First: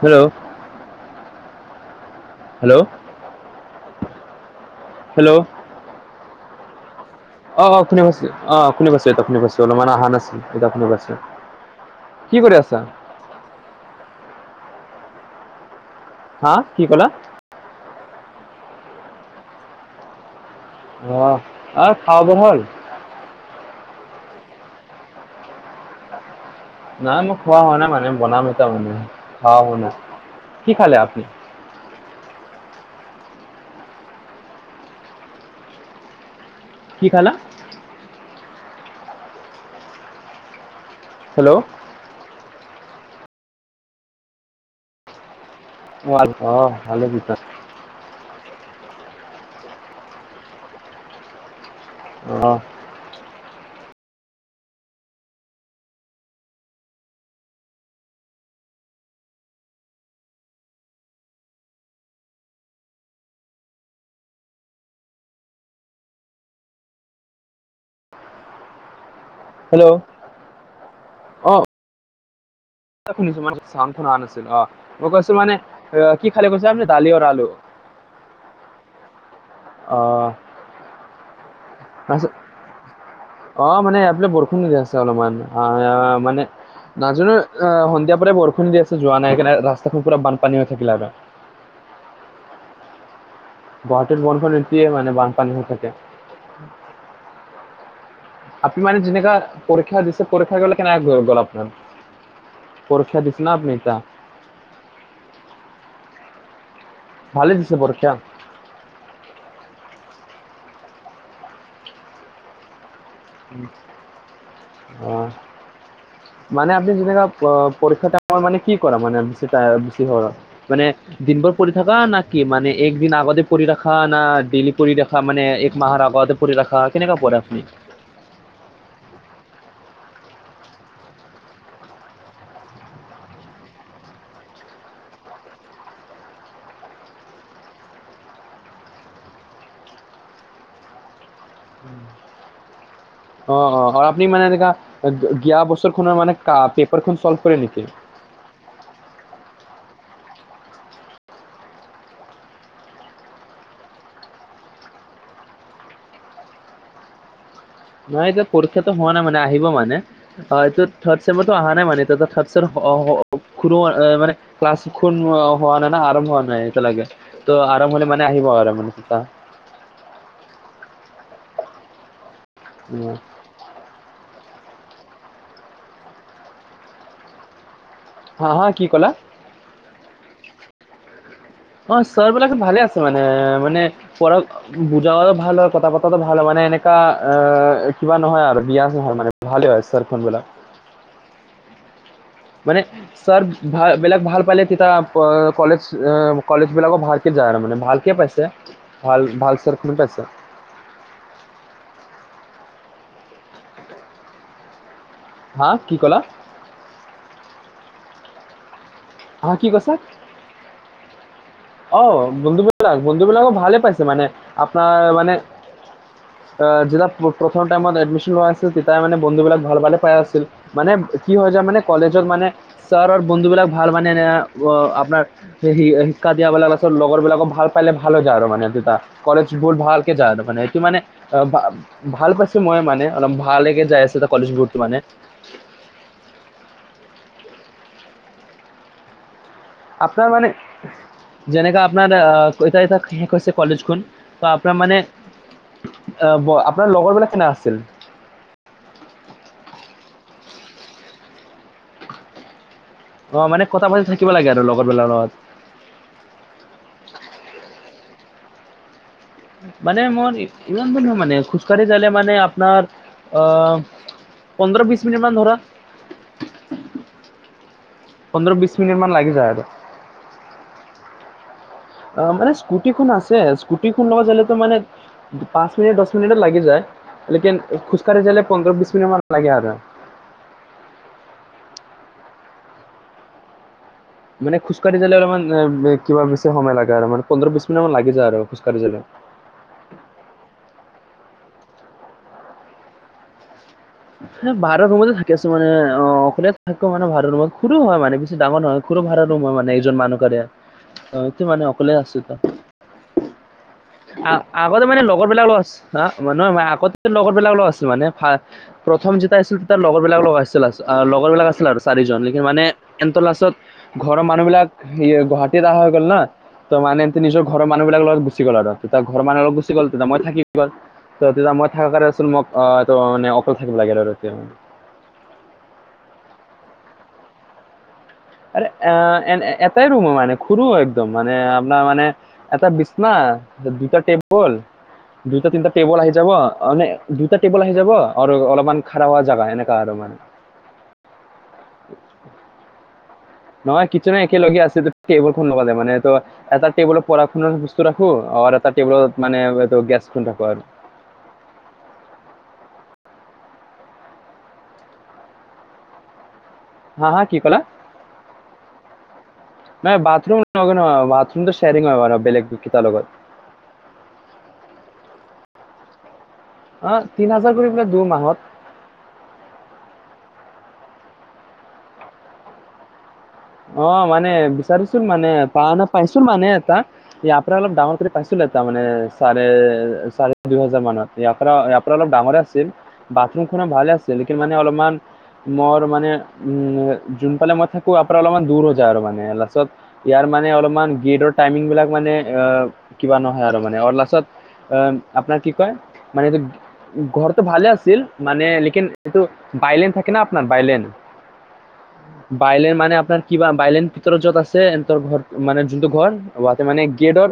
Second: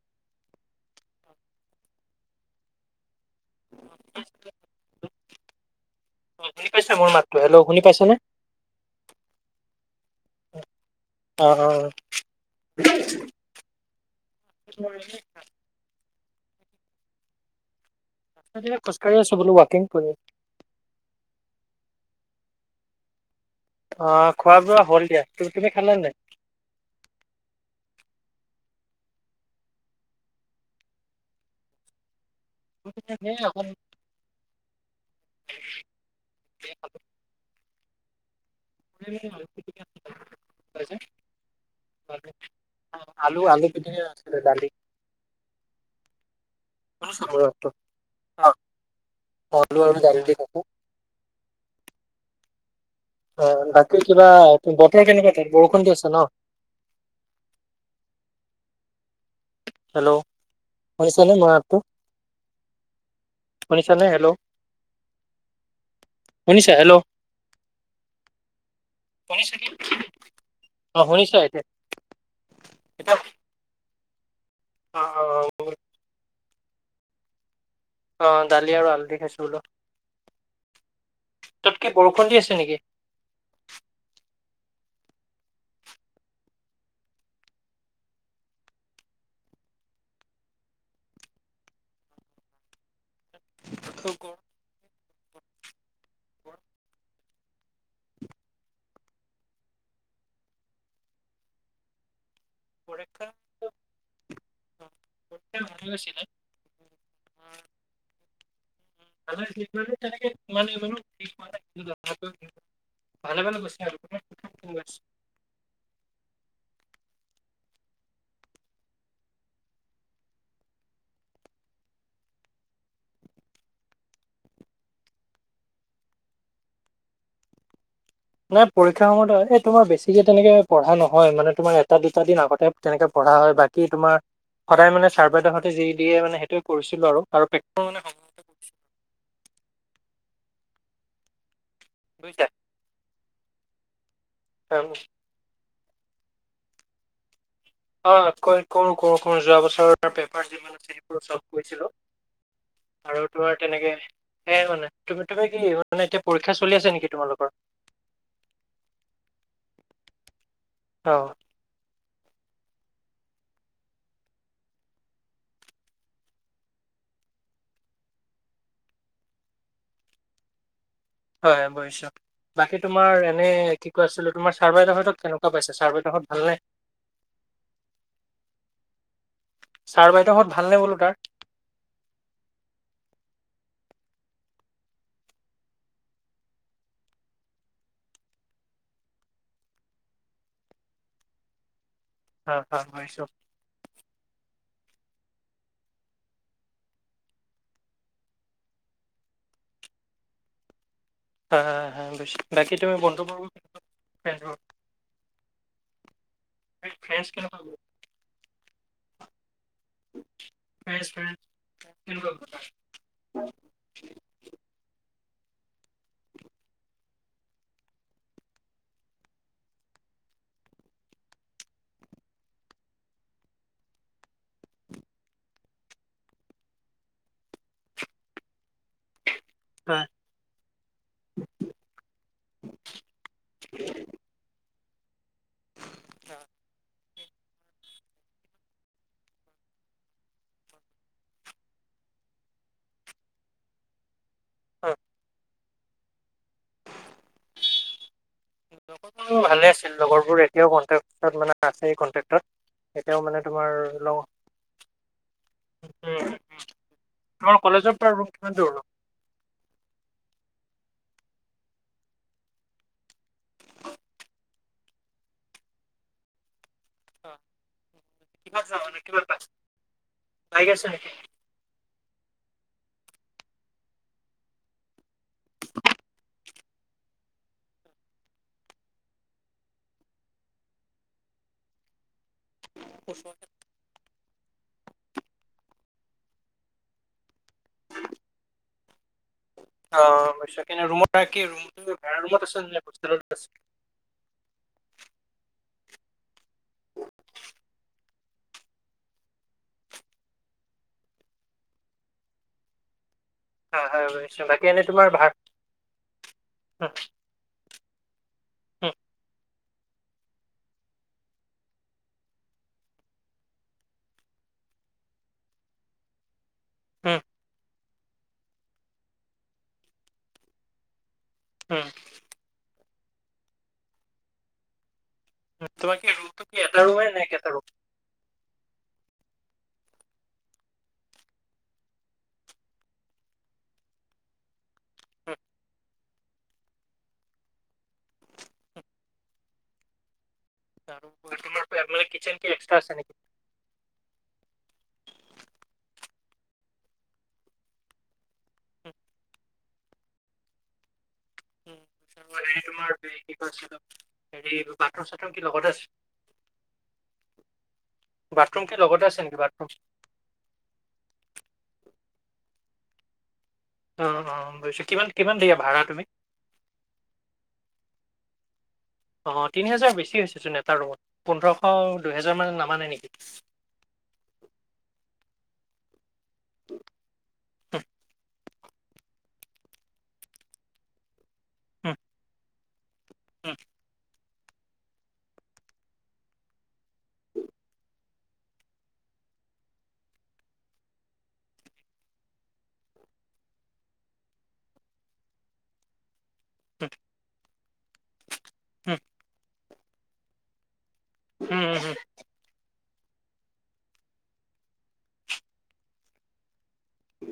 Hello hello. [unintelligible] Hello. অ শুনি পাইছা মোৰ মাত। অ অ শুনি পাইছে অ শুনি পাইছে এতিয়া শুনি পাইছে অলপ মানে অহা নাছিল এতিয়া শুনি পাইছোঁ অ অ কি কৰি আছা? মই এনেই [unintelligible] হা কি ক'লা? মই এতিয়া খোজ কাঢ়ি আছোঁ বোলো ৱাকিং কৰি অ আহ খাব বোৱা হল? অ খোৱা বোৱা হ'ল দিয়া তুমি খালা নাই? নাই মই খোৱা হোৱা নাই মানে বনাম তাৰমানে অ শুনা কি খালে আপুনি? [unintelligible] [unintelligible] কি খালা? [unintelligible] হেল্লো আলু আলু পিটিকা আছিলে দালি। মোৱাল অ [unintelligible] [unintelligible] আলু আৰু দালি দি খালো অ অ বাকী কিবা বতৰ কেনেকুৱা তাত বৰষুণ দি আছে ন। হেল্লো শুনিছনে মাতটো? শুনিছা নে হেল্লো। শুনিছা হেল্ল? শুনিছা কি হেল্ল' অ অঁ শুনিছা এতিয়া। এতিয়া শুনিছো মান চাওন খুনা নাছিল অঁ মই কৈছো অ', মানে কি খালে কৈছা দালি অৰ আলু। অ দালি আৰু আল দি খাইছো বোলো অ তাত কি বৰষুণ তাৰপিছত দি আছে নেকি? অ মানে এফালে বৰষুণ দি আছে অলমান আহ মানে। নাজানো এ সন্ধিয়া পৰাই বৰষুণ দি আছে যোৱা নাই কাণে ৰাস্তাটো পুৰা বানপানী হৈ থাকিলে হেতেন। গুৱাহাটীৰ বনখন এতিয়ে মানে বানপানী হৈ থাকে। [inaudible] আপনি মানে তেনেকা পৰীক্ষা দিছে পৰীক্ষা গ'লে কেনেকা গল আপোনাৰ। পৰীক্ষা দিছে না আপুনি এতিয়া। মোৰ পৰীক্ষা ভালে হৈছিলে। ভালে দিছে পৰীক্ষা। তেনেকে মানে মানে। [unintelligible] ভালে ভালে গৈছে আৰু। অ মানে আপুনি যোন দিনা পৰীক্ষাৰ পাছ মানে কি কৰা মানে বেছিতা বেছি হ। মানে দিন বৰ পৰি থাকা না কি মানে একদিন আগতে কৰি ৰাখা না ডেইলি কৰি ৰাখা মানে এক মাহৰ আগত। কৰি ৰাখা কেনেকা পৰে আপুনি। নাই পৰীক্ষাৰ সময়ত এই তোমাৰ বেছি কে তেনেকে পঢ়া নহয় মানে তোমাৰ এটা দুটা দিন আগতে তেনেকে পঢ়া হয় বাত কি তোমাৰ সদায় মানে ছাৰ বাইদেউহতে যি দিয়ে মানে সেইটোৱে কৰিছিলো আৰু আৰু পেক মানে সম টুইটা। অঁ অঁ আপুনি মানে এনেকা আম, গিয়া বছৰ খনৰ মানে পেপাৰখন চল্ভ কৰে নেকি? অ কই কৰু কৰু কৰু যোৱা বছৰ পেপাৰ যিমান আছে সেইবোৰ চলফ কৰিছিলো? আৰু তোমাৰ তেনেকে। এ মানে তুমি তুমি কি মানে এতিয়া পৰীক্ষা চলি আছে নেকি তোমালোকৰ? নহয় এতিয়া পৰীক্ষাটো হোৱা নাই মানে আহিব মানে এইটো অ থাৰ্ড ছেমড, টো অহা নাই মানে ত থাৰ্ড ছেম, ক্লাছ খু হোৱা নাই না আৰম্ভ হোৱা নাই এতিয়া লৈকে ত' আৰম্ভ হলে মানে আহিব আৰু মানে। হয় বশ বাকী তোমাৰ উম, এনে কি। কৈ আছিলো তোমাৰ চাৰ বাইদেউ হতক কেনেকুৱা পাইছে চাৰ বাইদেউ হত ভাল নে? হাঁ হাঁ কি ক'লা? ছাৰ বাইদেউহঁত ভাল নে বোলো তাৰ। অঁ ছাৰ বিলাক ভালে আছে মানে মানে পঢ়প বুজা‌ হ'লে ভাল হয় কথা পতাটো ভাল হয় মানে এনেকা অঁ কিবা নহয় আৰু বিয়া নহ মানে ভালে হয় ছাৰ ফোনবেলা। হা হা মানে বুজিছো চাৰ বেলেগ ভাল পালে তেতিয়া কলেজ কলেজবিলাকো ভালকে যায় আৰু মানে ভালকে পাইছে। ভাল ভাল চাৰ খোনে পাইছা। আহ হা বেছি বাকী তুমি বন্ধুবৰ্গ কেদ। হা কি ক'লা। ফ্ৰেছ কেনকা অ কি কৈছে। বেচ ফ্ৰেণ্ড। অ বন্ধু বিলাক বন্ধু বিলাক ভালে পাইছে মানে আপোনাৰ মানে। যেতিয়া প্ৰথম টাইমত এডমিশ্যন লোৱা আছিল তেতিয়াই মানে বন্ধু বিলাক ভাল ভালে পাই আছিল? মানে কি হয় যে মানে কলেজত মানে। ছাৰৰ বন্ধুবিলাক ভাল মানে আপোনাৰ হে। কাজিয়া লগাৰ পাছত লগৰ বিলাকো ভাল পালে ভালো যায় আৰু মানেদুটা কলেজ বোৰ হয় ভালকে যায় আৰু মানে। কি মানে অ ভ ভাল পাইছো মই মানে অলপ ভালেকে যাই আছো ত কলেজবোৰত মানে। অ'। আপোনাৰ মানে, যেনেকা আপোনাৰ এ ইটা এটা কৰিছে কলেজখন। আপোনাৰ হয় মানে, আপোনাৰ লগৰ বিলাক কেনে আছিল? লগৰবোৰো ভালে আছিল, লগৰবোৰ এতিয়াও কটেক্টত মানে আছে কটেক্টত। অ মানে কথা পাতি থাকিব লাগে আৰু লগৰবেলাৰ লগত। আমাৰ কলেজৰ পৰা ৰুম কিমান দূৰ নো। মানে মোৰ ইমান বধয় মানে খোজকাঢ়ি যালে মানে আপোনাৰ আহ। পোন্ধৰ বিশ মিনিট মান ধৰা। পোন্ধৰ কিমান বিশ মিনিট যাবনো, মান কিমান লাগি পাইছ যায় আৰু [unintelligible] অ', মানে স্কুটিখন আছে, স্কুটিখন লগত যালেতো মানে পাঁছ মিনিট, দছ মিনিট লাগি যায়, লেকন খোজ কাঢ়ি যালে পোন্ধৰ-বিশছ মিনিট মান লাগে আৰু। [unintelligible] মানে খোজ কাঢ়ি যালে অলপমান এ কিবা বেছি সময় লাগে আৰু মানে পোন্ধৰ-বিশছ মিনিট মান লাগি যায় আৰু খোজকাঢ়ি যালে। অ', [unintelligible] ৰুমত আ কি, ভাৰা ৰুমত নে হোষ্টেলত আছে? সে ভাৰা ৰুমতে থাকি আছো মানে, অ' অকলে থাকো মানে ভাৰা ৰুমত, সৰু হয় মানে বেছি ডাঙৰ নহয়। সৰু ভাৰা ৰুম হয় মানে এইজন মানুহ কৰণে, এ মানে অকলে এতিয়া। হয় হয় বুজিছো বাকী এনে আ-আগতে মানে তোমাৰ লগৰ ভাৰ বিলাকৰ লগত আ, নহয় মই হুম, আগতে লগৰ বিলাকৰ লগত আছিল মানে ফা হুম, প্ৰথম যিতিয়া আছিলো তেতিয়া লগৰ বিলাকৰ লগত আছিল, আ লগৰ বিলাক আছিলে আৰু চাৰিজন মানে সেনতৰ লাষ্টত ঘৰৰ মানুহ বিলাক এয়া গুৱাহাটীত আহা হৈ গ'ল না। ত' মানেই হুম, নিজৰ ঘৰৰ মানুহবিলাকৰ লগত গুচি গ'ল আৰ, তিতা ঘৰৰ মানুহ লগত গুচি গ'ল, তিতা মই থাকি গল। ত' তিতিয়া মই হুম, থাকা কাৰণে চোন মোক আহ মানে অকল থাকিব লাগিল আৰু এতিয়া। তোমাৰ কি ৰুমটো কি এটা ৰুমে নে কেটা ৰুম? আৰে এ এ-এটাই ৰুম মানে খুৰো হয় একদম, মানে আপনাৰ মানে এটা বিচনা, দুইটা টেবুল, দুটা-তিনটা টেবুল আহি যাব অনে দুটা টেবুল আহি যাব আৰু অলপমান খাৰা হোৱা জাগা, এনেকা আৰু মানে। আৰু [unintelligible] কিচেন কি এক্সত্ৰা আছে নেকি? নহয় কিচেনও একে লগে আছে, টেবুল খন লগতে মানে ত' এটা টেবুলৰ পঢ়া-শুনা ৰাখো অৰ এটা হুম, টেবুলত মানে এইটো গেছ খুন ৰাখো আৰু। উম, হেৰি তোমাৰ কি কৈছিলো হেৰি বাথৰুম-চাথৰুম কি লগতে আছে? হা হা কি ক'লা বাথৰুম কি লগতে আছে নেকি বাথৰুম? বাথৰুম নহয়, বাথৰুমটো শেয়িং হয় বলেগ কিতা লগত। অ', অ', বুজছোঁ। কিমান কিমান দিয়া ভাড়া তুমি? অ', তিন হাজাৰ কৰি পেললে দু মাহত। অ', তিনি হাজাৰ বেছি হৈছেচোন এটা ৰুমত, পোন্ধৰশ-দুহেজাৰমান নামানে নিকি? অ', মানে বিচাৰিচোন মানে প না পাইছো মানে এটা, ইয়াৰ পৰা অলপ ডাঙৰ কৰি পাইছো। ছিলে তাৰ মানে চাৰে-চাৰে দুই হাজাৰ মানত, ইয়াৰ পাৰা ইয়াৰ পাৰা হুম, অলপ ডাঙৰে আছিল। বাথৰু হুম, খনো ভালে আছিল, লেকিন মানে অলপমান মোৰ মানে যোন ফালে মই থাকোঁ ইয়াৰ পাৰা অলপমান দূৰ হৈ যায় আৰু মানে লাচত ইয়াৰ মানে অলপমান গেটৰ টাইমিং বিলাক মানে অ, কিবা নহয় আৰু মানে আৰু লাষ্ট আহ আপোনাৰ কি কয়, মানে এটো ঘৰটো ভালে আছিল মানে লকিন হুম, এইটো বাইলেন থাকে ন আপোনাৰ, বাইলেন। উম, হুম, হুম। বাইলেন মানে আপোনাৰ কিবা বাইলেন ভিতৰত য'ত আছে ত ঘৰ, মানে যোনটো ঘৰ বা মানে গেটৰ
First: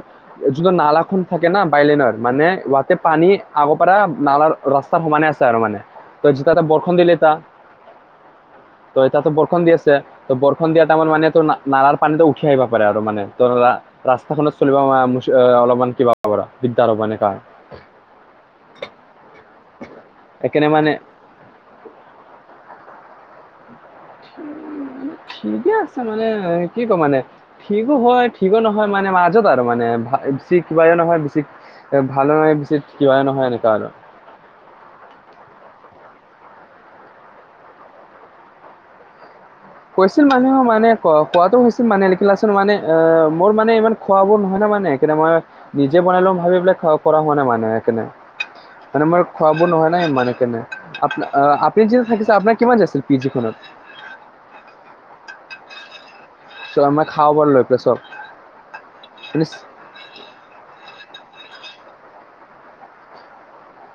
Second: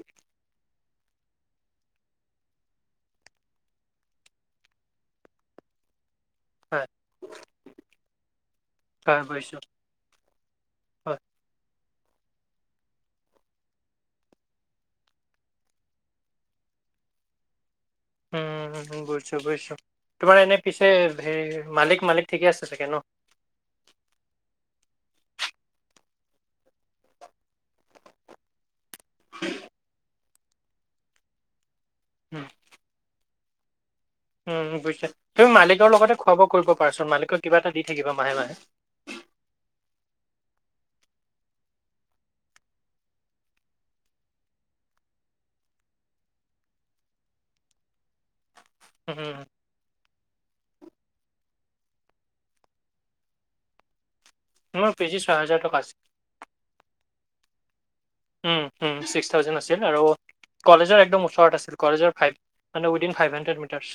যোনটো নাল খন থাকে না বাইলেনৰ, মানে ৱাতে পানী আগৰ পাৰা নালাৰ ৰাস্তাৰ সমানে আছে আৰু মানে। ত' যে তাতে হয় বৰ্ষণ দিলটা, ত' হয় এতাতো বুজিছো বৰ্ষণ দি আছে। ত' বৰ খন দিয়া টাইমত হয় মানে তোৰ না-নালাৰ পানীতটো উঠি আহিবা পাৰে আৰু মানে তা ৰাস্তাখনত চলিবা [unintelligible] অলপমান কিবা দিগদাৰ হব এনেকা। উম, বুজিছোঁ বুজিছোঁ। তোমাৰ এনে সেইকাৰণে পিছে মানে হেৰি মালিক মালিক ঠিকে আছে চাগে ন? ঠিকে আছে মানে, কি কম মানে। ঠিকো হয়, ঠিকো নহয়, মানে মাজত আৰু মানে বিছি কিবাও, নহয় বিছি ভালো নে পিছে কিয়াই নহয় এনেকা আৰু। উম, বুজিছা তুমি মালিকৰ লগতে খোৱাব কৰিব পাৰাচোন মালিকক কিবা এটা দি থাকিবা মাহে-মাহে। কৈছিল মানুহে মানে ক-কোৱাটো হৈছিল মানে লিখিলাচোন মানে আ, মোৰ মানে ইমান খোৱা-বোৱা নহয় নাই মানে, সেই কাৰণে মই নিজে বনাই লম ভাবি পেলাই কৰা হোৱা নাই মানে সেই কাৰণে। মানে মোৰ উম, খোৱা। নহয় নাই ম আ আপনি যদি থাকিছে আপোনাৰ কিমান আছিল পি জি খনত। মোৰ পি জি ত ছয় হেজাৰ টকা আছে। চ' আমাৰ খাব ব লৈ পে চব। উম, উম, ছিক্স মানে থাউজেণ্ড আছে। আৰু কলেজৰ একদম ওচৰত আছিল, কলেজৰ ফাইভ মানে উইদিন ফাইভ হাড্ৰেড মিটাৰছ।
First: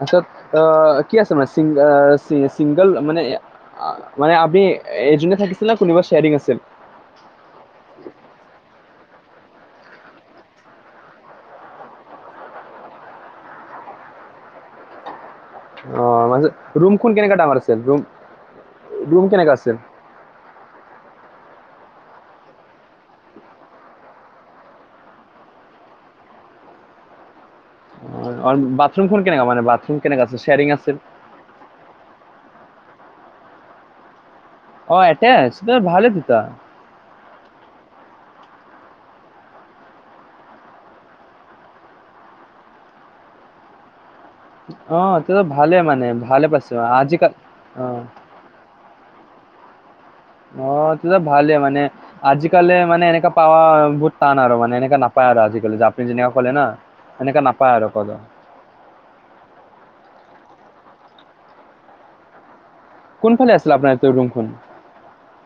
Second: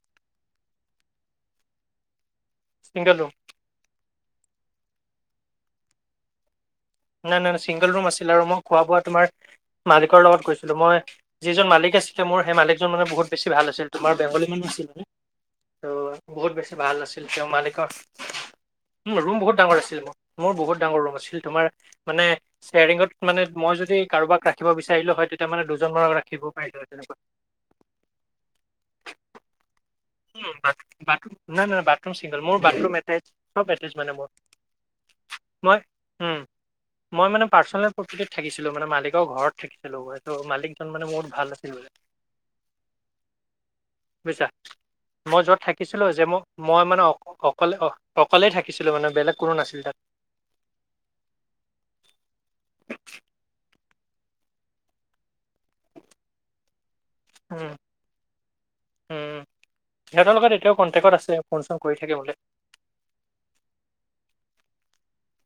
তাৰছত কি আছে মেচিংগল চিংগল ছিংগল মানে। ৰুম, মানে আমি এই জোনে থাকিছিল ন কোনোবা চেয়াৰিং আছিল। নাই-নাই-নাই ছিংগল ৰুম আছিল আৰু মই খোৱা বোৱা তোমাৰ মালিকৰ লগত কৈছিলো মই। যিজন মালিক আছিলে মোৰ সেই মালিকজন মানে বহুত বেছি ভাল আছিল তোমাৰ বেংগলী মানুহ আছিল। ত' অ মানে বহুত বেছি ৰুম ভাল কোন আছিল কেনেকা তেওঁ ডাঙৰ আছিল ৰুম মালিকৰ ৰুম বহুত ডাঙৰ আছিল মোৰ। মোৰ বহুত ডাঙৰ ৰুম আছিল তোমাৰ মানে। শ্বেয়াৰিঙত মানে মই যদি কাৰোবাক ৰাখিব বিচাৰিলো হয়, তেতিয়া মানে দুজন মান ৰাখিব পাৰিলো হয় তেনেকুৱা। বাথৰুম খন কেনেকা মানে বাথৰুম। কেনেকা আছিল ন না শ্বেয়াৰিং আছিল বাথ-বাথৰুম চিংগল মোৰ এতেছ-এতেচ মানে মোৰ। অ, এটাচ মই তই ভালেই উম, দুতা। মই মানে পাৰ্চনেল প্ৰপাৰ্টিত থাকিছিলো মান মালিকৰ ঘৰত থাকিছিলো ত মালিকজন মানে বহুত ভাল আছিল। বুজিছা। অ মই তেতিয়া য'ত ভালে মানে থাকিছিলোঁ যে মই ভালে পাইছো মই মানে অঁ আজিকাল অকলে অ অঁ অকলেই থাকিছিলোঁ মানে বেলেগ কোনো নাছিল তাত। অ, এতিয়া ভালে মানে আজিকালি মানে এনেকা পাৱা বহুত টান আৰু মানে এনেকা নাপ পায় আৰু আজিকালি যে আপুনি যেনেকে কলে না সেনেককা উম, নাপায় আৰু কলে সিহঁতৰ লগত এতিয়াও কণ্টেক্টত আছে, ফোনচোন কৰি থাকে বোলে। কোনফালে আছিল আপোনাৰ ৰুমখন?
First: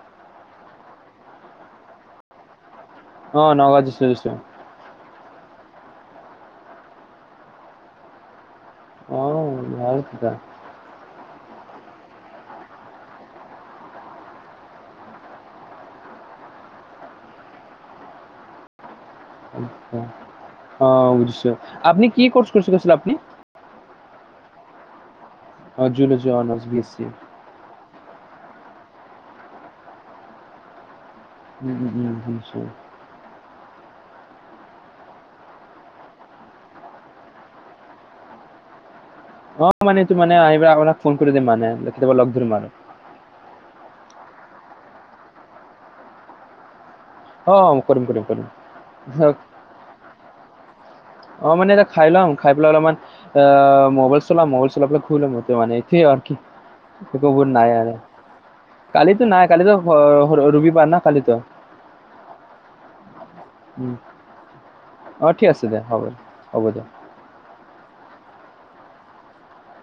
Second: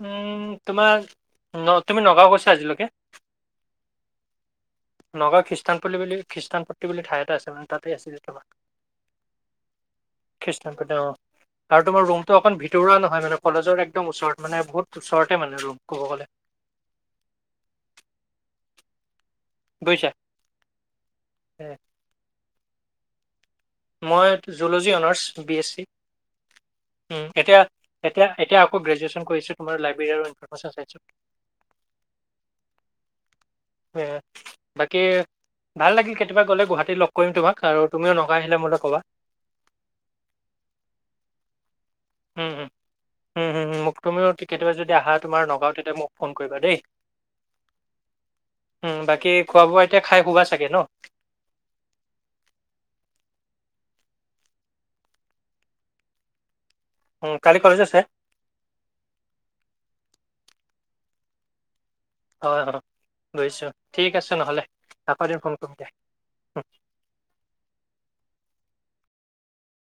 উম, তোমাৰ ন তুমি নগাঁও গৈছা আজিলৈকে? অ, নগাঁও গেইচিলো-গেইছিলোঁ। নগাঁও খ্ৰীষ্টানপ্ল বুলি খ্ৰীষ্টানপ্ট বুলি ঠাই এটা আছে মে তাতে আছিলে তোমাক। অ, ভাল কথা। কৃষ্ণ ক। [unintelligible] আৰু তোমাৰ ৰুমটো অকণ ভিতৰুৱা নহয় মানে কলেজৰ একদম ওচৰত মানে বহুত ওচৰতে মানে ৰুম ক'ব গ'লে। বুজিছা? অ, বুজিছ এ, আপনি কি কৰ্চ কৰিছে কৈছিল আপুনি? মই জুলজী অনাৰ্চ বি এছ আ চি জুলজি অনার্স বিএসসি। উম, এতিয়া। এতিয়া-এতিয়া আকৌ গ্ৰেজুৱেন কৰিছো লাইবেৰী আৰু ইনফৰ্মেশ্যন চাইচত। উম, উম, বুজিছোঁ। উ বাকী। ভাল লাগিল কেতিয়াবা গলে গুৱাহাটীত লগ কৰিম তোমাক, তুমিও নকাই আহিলে মোক ক'বা। অ, মানে এইটো মানে আহিব আপোনাক ফোন কৰি দিম মানে কেতিয়াবা লগ উম, ধৰিম আৰু। উম, উম, উম, মোক তুমি কেতিয়াবা যদি আহা তোমাৰ নগাওঁ তেতিয়া মোক ফোন কৰিবা দেই। অ কৰিম কৰিম কৰিম। উম, বাকী খোৱা বোৱা এতিয়া খাই সুৱাই চাগে ন? অঁ, মানে এতিয়া খাই ল'ম খাই পেলাই অলপমান আহ, মোবাইল চলাম মোবাইল চলাই পেলাই শুই লম মানে এতিয়া আৰু কি? উম, একোবোৰ কালি নাই কলেজ আৰু আছে? কালিতো নাই কালিতো ৰবিবাৰ ন কালিতো। হয়-হয় বুজিছোঁ উম, ঠিক আছে নহ'লে। আকৌ অ, এদিন ঠিক ফোন আছে কৰিম দে দিয়া। হ'ব দে উম। হ'ব দিয়ক।